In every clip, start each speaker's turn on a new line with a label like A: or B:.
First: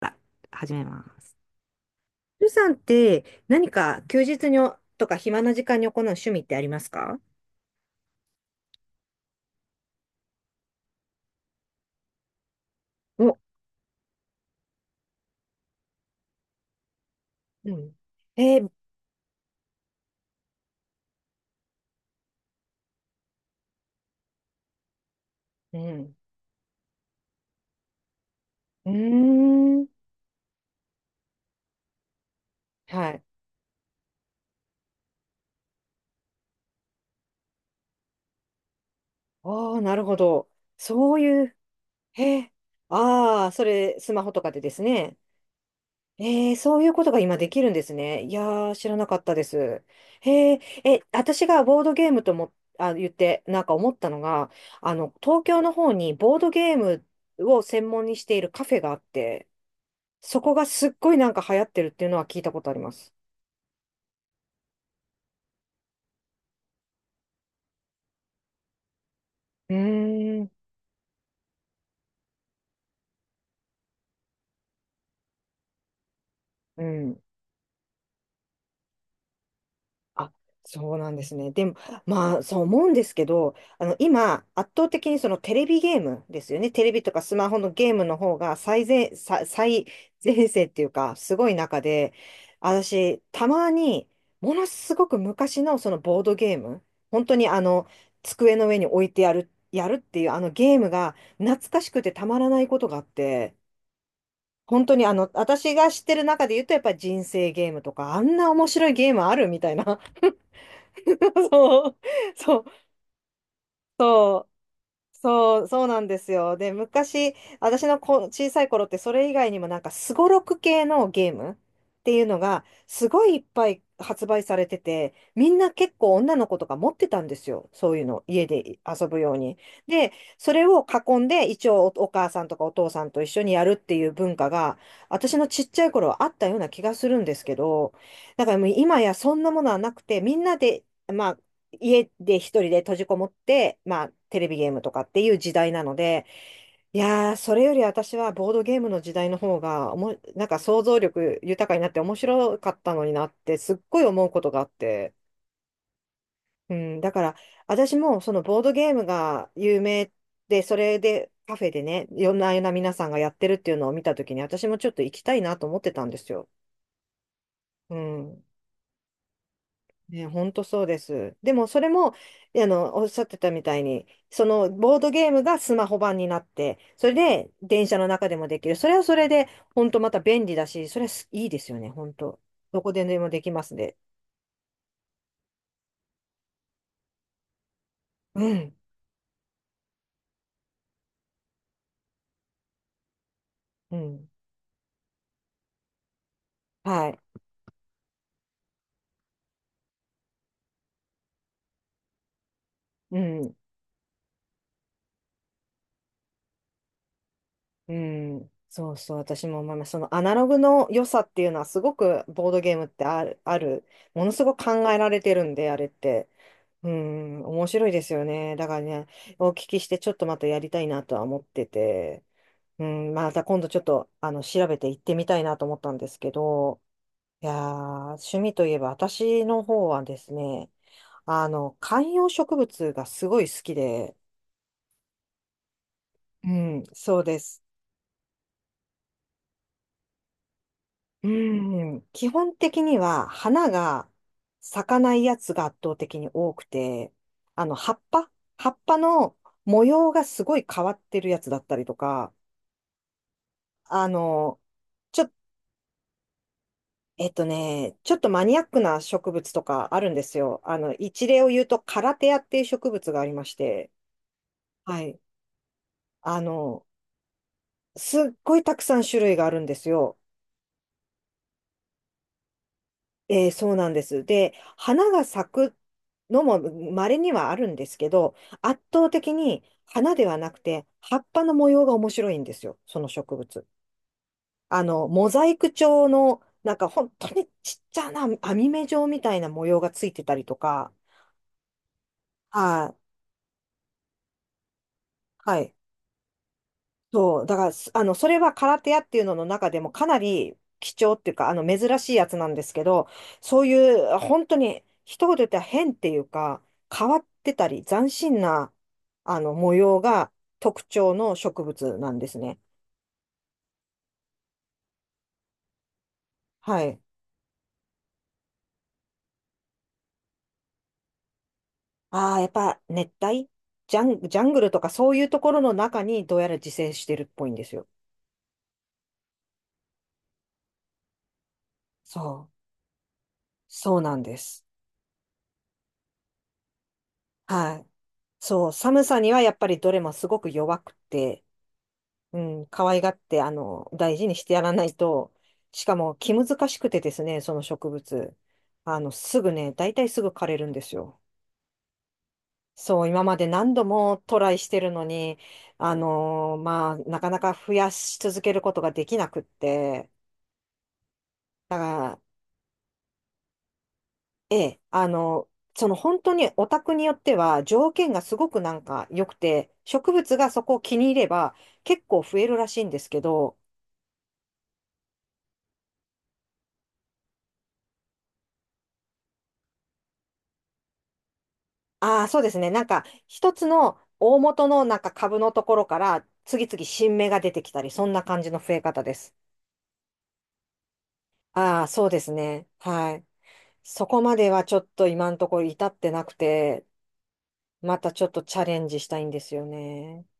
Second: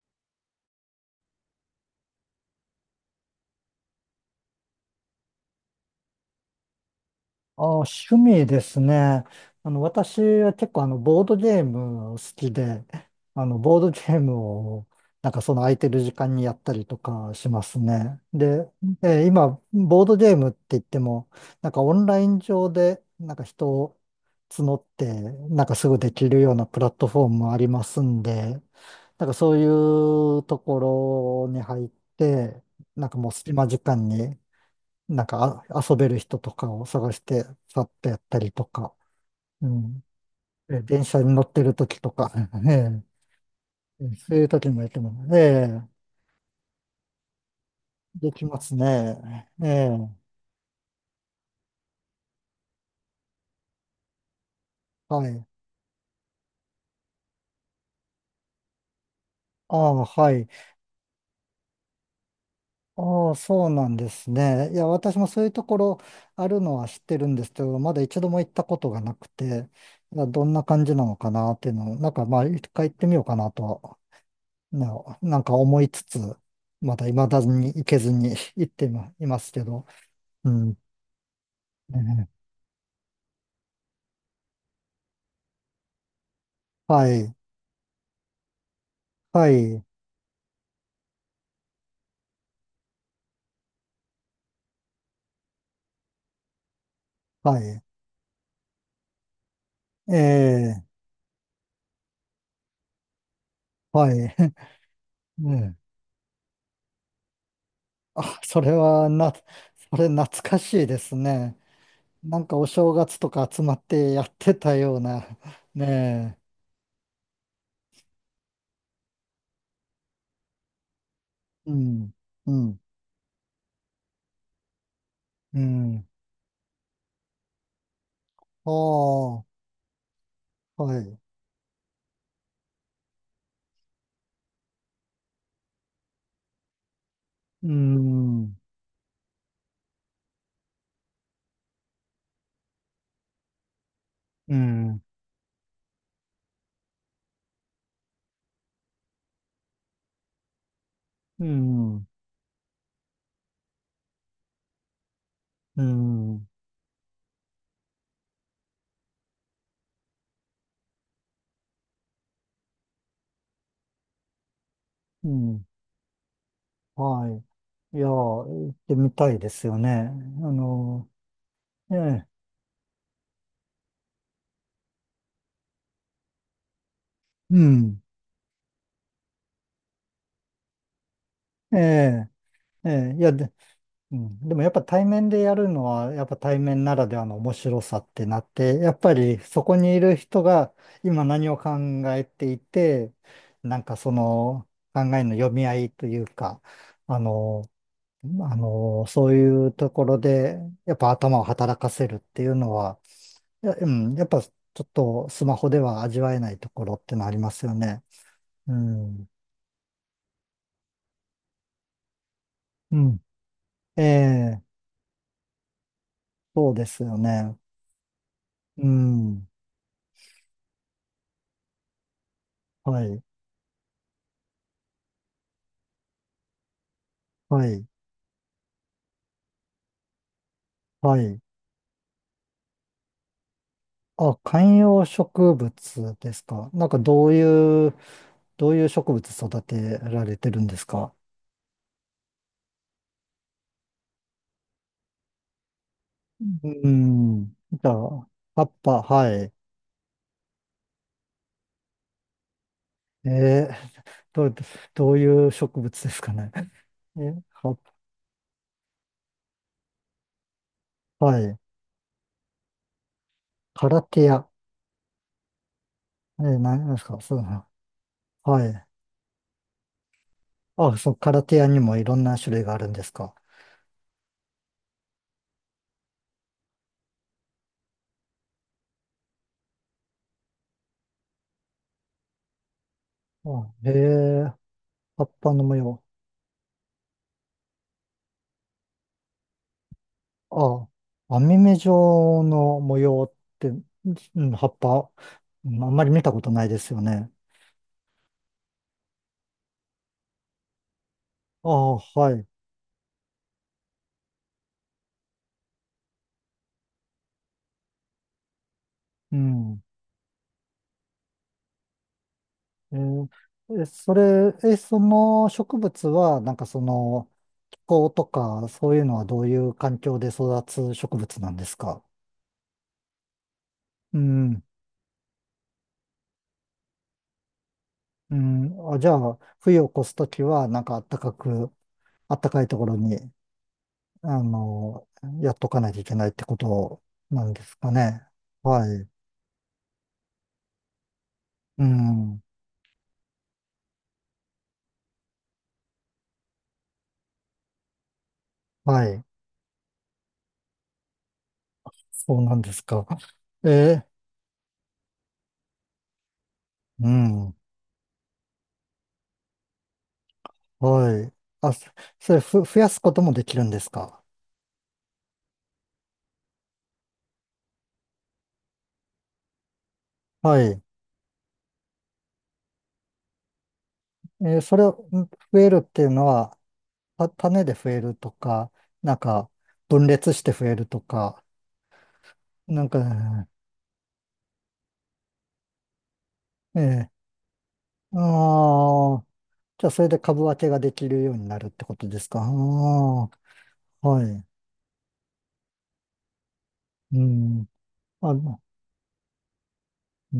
A: あ始めます。ルさんって何か休日にとか暇な時間に行う趣味ってありますか？
B: あ、趣味ですね。私は結構ボードゲーム好きで、
A: お、
B: ボードゲームを、なんかその空いてる時間にやったりとかしま
A: う
B: す
A: ん。
B: ね。
A: えー、
B: で、今、ボードゲームって言っても、なんかオンライン上で、なんか人を募って、なんかすぐできるようなプラットフォームもありますんで、
A: う
B: なんかそう
A: ーん。
B: いうところに入って、な
A: は
B: んか
A: い。
B: もう隙間時間になんか遊べる人とかを探して、さっとやったりとか、う
A: ああ、な
B: ん。
A: るほど。
B: 電
A: そ
B: 車
A: う
B: に乗
A: い
B: っ
A: う、
B: てる時とか、
A: へえ。
B: ええ、
A: ああ、それ、スマホ
B: そう
A: と
B: いう
A: かで
B: 時
A: です
B: もやっても、
A: ね。
B: ええ、
A: そういうことが今できるんですね。い
B: で
A: や
B: きま
A: ー、
B: す
A: 知らなかったで
B: ね。え
A: す。
B: え、
A: へえ、私がボードゲームとも、言って、なんか思ったのが、
B: は
A: 東
B: い。
A: 京の方にボードゲームを専門にしているカフェがあって、
B: ああ、は
A: そ
B: い。
A: こがすっごいなんか流行ってるっていうのは聞いたことあります。
B: ああ、そうなんですね。いや、私もそういうところあるのは知ってるんですけど、まだ一度も行ったことがなくて、
A: う
B: いや、
A: ー
B: ど
A: ん。
B: んな感じなのかなっていうのを、なんかまあ、一回行ってみようかなとは、ね、なんか思いつつ、
A: う
B: まだ
A: ん。
B: 未だに行けずに 行っていまいますけど、
A: あ、
B: うん。
A: そうなんですね。でも、
B: え
A: まあ、
B: え、
A: そう思うんですけど、今、圧倒的にそのテレビゲームですよね。テレビ
B: は
A: とかス
B: い。
A: マホのゲームの方が最前、さ
B: はい。
A: 最前線っていうか、すごい中で、私、たまに、ものすごく昔のそのボードゲーム、本当に
B: はい。
A: 机の上に置いてやるっていうあのゲー
B: え
A: ム
B: え、
A: が懐かしくてたまらないことがあって、
B: はい。
A: 本当に私
B: ね、
A: が知ってる中で言うと、やっぱり人生ゲームとか、あん
B: あ、
A: な面白いゲームあるみたい
B: そ
A: な。
B: れ懐かしいです ね。
A: そう、
B: なん
A: そ
B: か
A: う、
B: お正月とか集まってやっ
A: そう。
B: てたような。
A: そう、そうなんです
B: ね
A: よ。で、昔、私の小さい頃ってそれ以外にもなんかすごろく系のゲーム
B: え。う
A: って
B: ん。
A: いうの
B: う
A: が
B: ん。
A: すごいいっぱい発売されてて、みん
B: う
A: な結
B: ん。
A: 構女の子とか持ってたんですよ。そういうの、家で遊ぶよう
B: ああ、
A: に。で、それを
B: は
A: 囲
B: い。
A: んで一応お母さんとかお父さんと一緒にやるっていう文化が私のちっちゃい頃はあったような気がするんですけ
B: う
A: ど、だか
B: ん。
A: らもう今やそんなものはなくて、みんなで、まあ家で一人で閉じこもって、まあ、テレ
B: う
A: ビゲームとか
B: ん。
A: っていう時代なので、いやー、それより私はボードゲームの時代の方がなんか想像力
B: う
A: 豊かになって
B: ん。
A: 面白かったのになって、すっごい思うことがあって。
B: うん。
A: うん、だから、私もそのボードゲームが有名で、それでカフェでね、いろんな皆さんがやってるっていうのを見たときに、私もちょっと行き
B: う
A: たいな
B: ん。
A: と思ってたんですよ。
B: は
A: う
B: い。いや、
A: ん。
B: 行ってみたいですよね。あ
A: ね、本当そうで
B: の、
A: す。でもそれ
B: え
A: も、
B: え。
A: おっしゃってたみたいに、そのボードゲームがスマホ版になって、それで
B: う
A: 電車
B: ん。
A: の中でもできる。それはそれで、本当また便利だし、それはすいいです
B: え
A: よね、本
B: え。
A: 当。ど
B: え
A: こで
B: え。
A: で
B: い
A: も
B: や、
A: でき
B: で、
A: ますね。
B: うん、でもやっぱ対面でやるのは、やっぱ対面ならではの面白さってなっ
A: うん、
B: て、やっぱりそこにいる人が今何を考えていて、なん
A: う
B: かそ
A: ん、
B: の考えの読み合いというか、
A: はい、
B: あの、そういうところで、やっぱ頭を働かせるっていうのは、
A: うん、
B: うん、やっぱちょっとスマホでは味わえないところってのありますよ
A: う
B: ね。
A: ん。
B: う
A: そうそう、
B: ん。
A: 私も思います。そのアナログの良さっていうのは、すごくボードゲームっ
B: う
A: て
B: ん。
A: ある、
B: え
A: ものすごく
B: え、
A: 考えられてるんで、あれって。
B: そうで
A: う
B: すよ
A: ん、
B: ね。
A: 面白いですよね。だから
B: う
A: ね、
B: ん。
A: お聞きしてちょっとまたやりたいなとは思ってて、う
B: は
A: ん、
B: い。
A: また今度ちょっと調べて行ってみたいなと思ったんですけど、いや
B: は
A: ー、
B: い。
A: 趣味といえば私の方はですね、
B: はい。
A: 観葉植物がすごい好きで、
B: あ、観葉植物です
A: う
B: か。
A: ん、
B: なんか
A: そう
B: どう
A: です。
B: いう、植物育てられてるんですか？
A: うん、基本的には花が咲かないやつが圧倒的に多く
B: う
A: て、
B: んうん。
A: あの、
B: じゃ
A: 葉っ
B: あ、
A: ぱ
B: 葉
A: 葉
B: っ
A: っぱ
B: ぱ、
A: の
B: はい。
A: 模様がすごい変わってるやつだったりとか、
B: えー、
A: あ
B: どう、
A: の、
B: どう
A: ちょ、
B: いう植物ですかね？え、葉っ
A: ちょっとマニアックな植物とかあるんですよ。一
B: ぱ、は
A: 例を
B: い。
A: 言うと、カラテアっていう植物がありまし
B: カ
A: て、
B: ラテア。
A: はい。あの、
B: 何ですか？そうな。
A: すっごい
B: は
A: たく
B: い。
A: さん種類があるんですよ。
B: あ、そう、カラテアにもいろんな種類があるんですか？
A: そうなんです。で、花が咲くのも稀にはあるんですけど、圧倒的に花ではなくて、葉っぱの模様が面白いんですよ。その植
B: あ、
A: 物。
B: 葉
A: モ
B: っ
A: ザ
B: ぱ
A: イ
B: の
A: ク
B: 模様。
A: 調の、なんか本当にちっちゃな網目状みたいな模様がついてたりと
B: ああ、
A: か、
B: 網目状の
A: は
B: 模
A: い。
B: 様って、うん、葉っぱ、
A: は
B: う
A: い。
B: ん、あんまり見たことないですよね。
A: そう。だから、すあの、それは空手屋っていうのの中でもかなり貴重っていうか、
B: ああ、
A: 珍しいやつ
B: はい。
A: なんですけど、そういう、本当に、一言で言ったら変っていうか、変わってたり、斬新な、
B: う
A: 模
B: ん。
A: 様が特徴の植物なんですね。
B: えーえそれ、その植物は、なんか
A: は
B: そ
A: い。
B: の、気候とか、そういうのはどういう環境で育つ植物なんですか？
A: ああ、やっぱ、熱帯ジャ
B: う
A: ン、ジャング
B: ん。
A: ルとかそういうところの中にどうやら自生してるっぽいんですよ。
B: うん。あ、じゃあ、冬を越すときは、なんか暖かく、
A: そ
B: 暖か
A: う。
B: いところに、
A: そうなんで
B: あ
A: す。
B: の、やっとかないといけないってことなんで
A: は
B: す
A: い。
B: かね？
A: そう。
B: は
A: 寒
B: い。
A: さにはやっぱりどれもすごく弱くて、
B: う
A: う
B: ん。
A: ん、可愛がって、大事にしてやらないと、しかも気難しくてですね、その植物。
B: はい。
A: すぐね、大体すぐ枯れるんですよ。
B: そうなんです
A: そ
B: か？
A: う、今まで
B: え
A: 何度
B: ー、
A: もトライしてるのに、まあ、
B: う
A: なかなか
B: ん。
A: 増やし続けることができなくって、
B: はい。
A: だ
B: あ、
A: か
B: そ
A: ら、
B: それふ、増やすこともできるんですか？
A: ええ、その本当にお宅によっては条件がすごくなんか良くて、植物が
B: は
A: そこを
B: い。
A: 気に入れば結構増えるらしいんですけど、
B: それを増えるっていうのは、種で増えるとか、なんか、分裂して増えるとか、
A: ああ、そうですね。な
B: な
A: ん
B: ん
A: か、
B: か、
A: 一つの大元のなんか株のところから、次々
B: え
A: 新芽が出てきたり、そんな感じの増え方で
B: ああー、
A: す。
B: じゃあそれで株分けができるようになるっ
A: あ
B: て
A: あ、
B: こ
A: そ
B: と
A: う
B: で
A: で
B: す
A: す
B: か？あ
A: ね。はい。
B: あ、
A: そこ
B: は
A: ま
B: い。
A: ではちょっと今のところ至ってなくて、
B: うん。
A: またちょっ
B: あ、
A: とチャレンジしたいんですよね。
B: うー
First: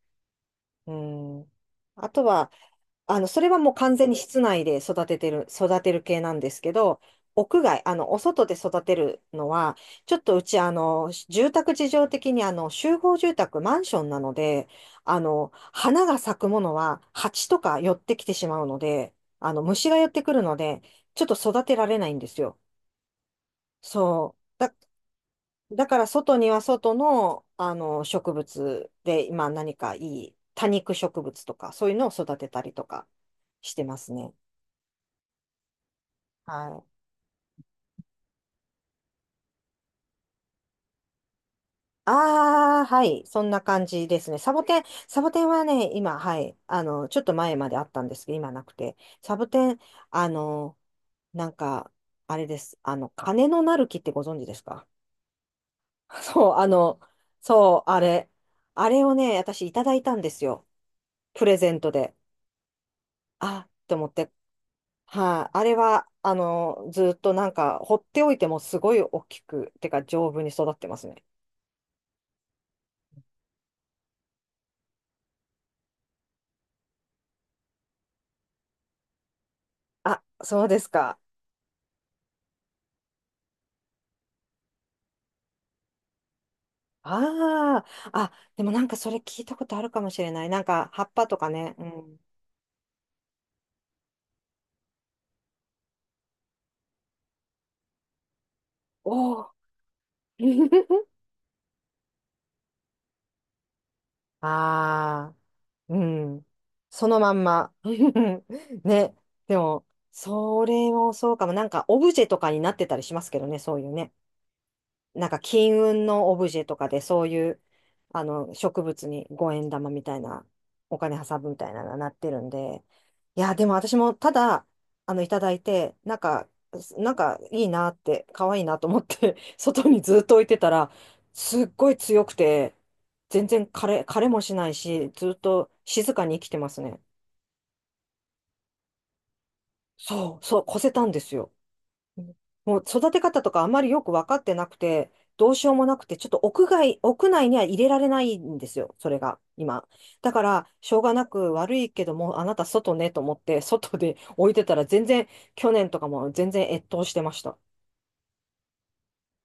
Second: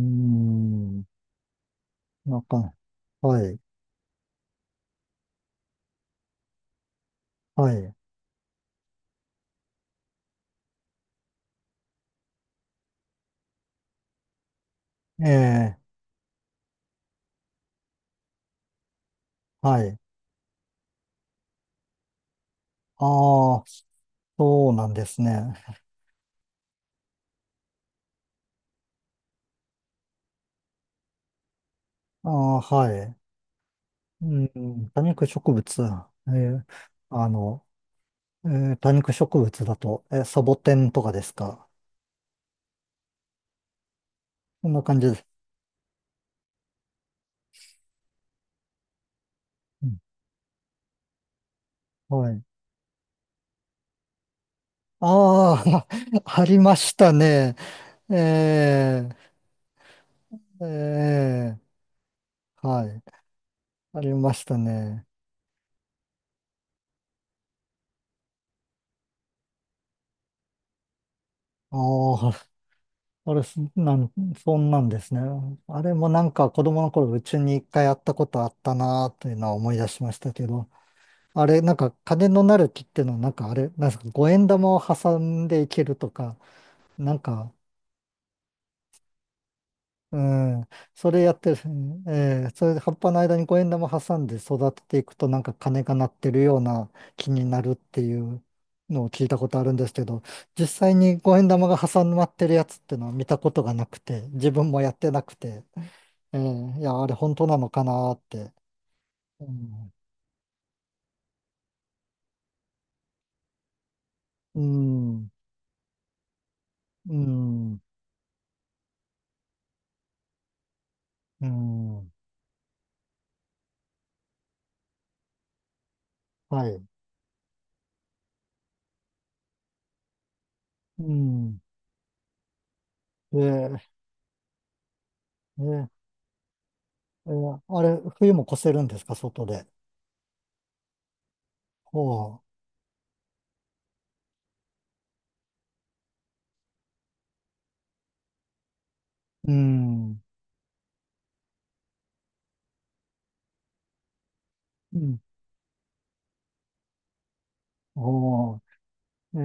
A: う
B: ん。
A: ん。あと
B: なん
A: は、
B: か、
A: そ
B: は
A: れは
B: い。
A: もう完全に室内で育てる系なんですけど、屋
B: は
A: 外、
B: い。
A: お外で育てるのは、ちょっとうち、住宅事情的に、集合住宅、マンションなので、
B: ええ、
A: 花が咲くものは、蜂とか寄ってきてしまうので、
B: は
A: 虫が
B: い。
A: 寄ってくるので、ちょっと育てられないんですよ。
B: ああ。
A: そう。
B: そ
A: だ、
B: うなんですね。
A: だから、外には外の、植物で、今何かいい多肉植物とか、そういうのを
B: あ
A: 育て
B: あ、
A: たりと
B: は
A: か
B: い。
A: してます
B: う
A: ね。
B: ん、多肉植物。えー
A: はい。
B: あの、え多肉植物だと、サボテンとかですか？
A: ああ、はい。そんな感じですね。サボ
B: そん
A: テン、
B: な感じで
A: サ
B: す。
A: ボテンはね、今、はい。ちょっと前まであったんですけど、今なくて。サボテン、
B: うん、
A: あの、なんか、
B: は
A: あ
B: い。
A: れです。金のなる木ってご存知ですか？
B: ああ、あ
A: そう、
B: りましたね。
A: そう、あれ。あれ
B: え
A: をね、私いただいたんです
B: ー、
A: よ。プレ
B: え
A: ゼントで。
B: はい。
A: あ、と
B: あ
A: 思っ
B: り
A: て。
B: ましたね。
A: はい。あれは、ずっとなんか、放っておいてもすごい大きく、てか丈夫に育ってますね。
B: ああ、あれ、そんなんですね。あれもなんか子供の頃、うちに一回やったことあったなというのは思い出しまし
A: あ、
B: たけ
A: そう
B: ど。
A: ですか。
B: あれ、なんか金のなる木っていうのは、なんかあれ、なんですか、五円玉を挟んでいけるとか、なんか、
A: ああ、あ、でもなんかそれ聞いたことあるかも
B: う
A: しれない。なん
B: ん、
A: か葉
B: そ
A: っ
B: れ
A: ぱ
B: や
A: と
B: っ
A: か
B: てる、
A: ね。うん。
B: それで葉っぱの間に五円玉挟んで育てていくと、なんか金が鳴ってるような木になるっていうのを聞いた
A: お
B: こ
A: お。
B: とあるんですけど、実際 に五円玉が挟まってるやつっていうのは見たことがなくて、自分もやってな
A: ああ、
B: くて、
A: うん。
B: いや、あ
A: そ
B: れ
A: のま
B: 本
A: ん
B: 当なの
A: ま。
B: かなーっ て。
A: ね。
B: う
A: でも、
B: ん、
A: それもそうかも。なんかオブジェとかになってたりしますけどね、そういうね。
B: う
A: なん
B: ん、
A: か金運のオブジェとかで
B: う
A: そういう、
B: ん、
A: 植物に5円玉みたいな、お金挟
B: う
A: むみたいなのがな
B: ん、
A: ってるんで、いや、でも私もただ、いただいて、なんか、
B: はい、
A: すなんかいいなって、可愛いなと思って 外にずっと置いてたら、
B: うん。
A: すっごい強くて、
B: え
A: 全然
B: え、
A: 枯れもしないし、ずっ
B: え
A: と
B: え、
A: 静かに生きてますね。
B: ええ、あれ、冬も越せるんですか、外で？
A: そう、そう、越せたんですよ。
B: ほ
A: もう育て方とかあまりよく分かってなくて、どうしようもなくて、ちょっと屋内には入れられないんですよ、それが、
B: う。う
A: 今。
B: ん。
A: だから、しょうがなく悪いけども、あなた外ねと思って、外で置いてたら
B: う
A: 全
B: ん。
A: 然、去年とかも全然越冬してました。
B: ほう。ええ、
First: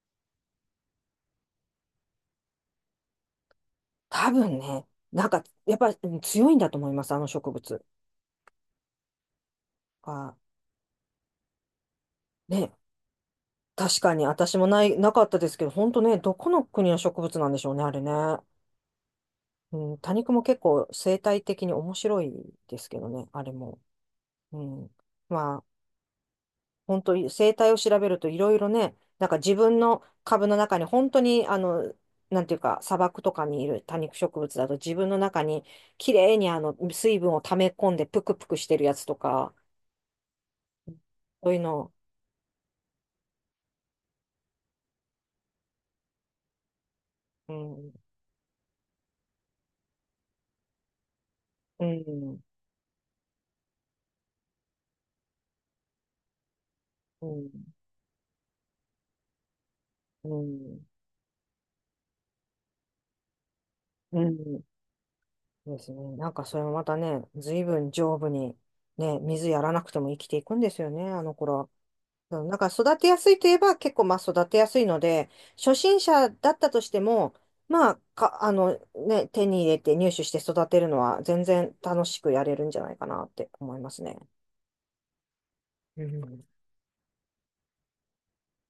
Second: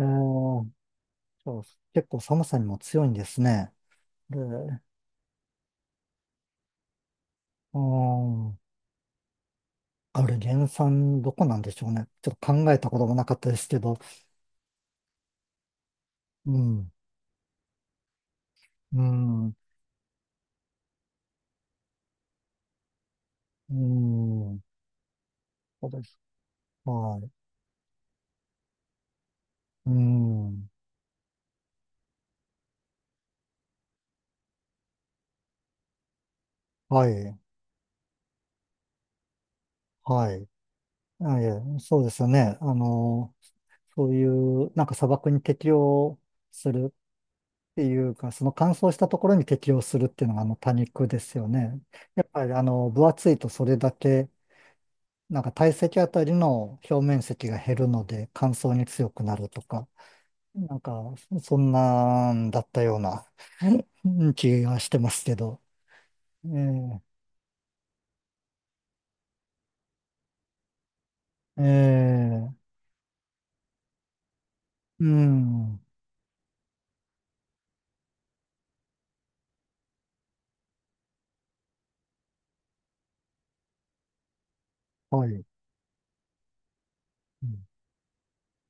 B: そう、結構寒さにも強いんですね。
A: 多
B: で、
A: 分ね、なんか、やっぱり強いんだと思います、あの植
B: う
A: 物
B: ん。あ
A: が。
B: れ、原産どこなんでしょうね。ちょっと
A: ね、
B: 考えたこともなかったですけど。
A: 確かに私もない、なかったですけど、本当ね、どこ
B: う
A: の国
B: ん。
A: の植物なんでしょうね、あれね。
B: うん。
A: うん、多肉も結構生態的に面白いですけどね、あれ
B: う
A: も。
B: ん。
A: うん。まあ、
B: そうです。
A: 本当
B: は
A: に
B: い。
A: 生態を調べるといろいろね、なんか自分
B: う
A: の株の
B: ん。
A: 中に本当に、なんていうか、砂漠とかにいる多肉植物だと自分の中にきれいに
B: は
A: 水分
B: い。
A: を溜め込んでぷくぷくしてるやつとか、
B: はい。あ、い
A: そういう
B: え、
A: の、
B: そうですよね。そういう、なんか砂漠に適応する
A: うん、
B: て
A: うん、
B: いうか、その乾燥したところに適応するっていうのがあの多肉ですよね。
A: う
B: やっ
A: ん、
B: ぱり分厚いとそれだけ、なんか体積あたりの表面積が減るので乾燥に強くなるとか、
A: う
B: なん
A: ん、
B: かそんなんだったような
A: う
B: うん、気
A: ん
B: がしてますけど。
A: ですね。なんかそれもまた
B: え
A: ね、随分丈夫に、ね、水やらなくても生きていくんですよね、あの頃
B: え
A: は。そう
B: え
A: なんか
B: え、
A: 育てやすいといえば結構まあ育てやすいの
B: う
A: で、初
B: ん、
A: 心者だったとしても、まあ、か、あのね、手に入れて入手して育てるのは全然楽しくやれるんじゃないかなって思いますね。
B: はい。
A: うん。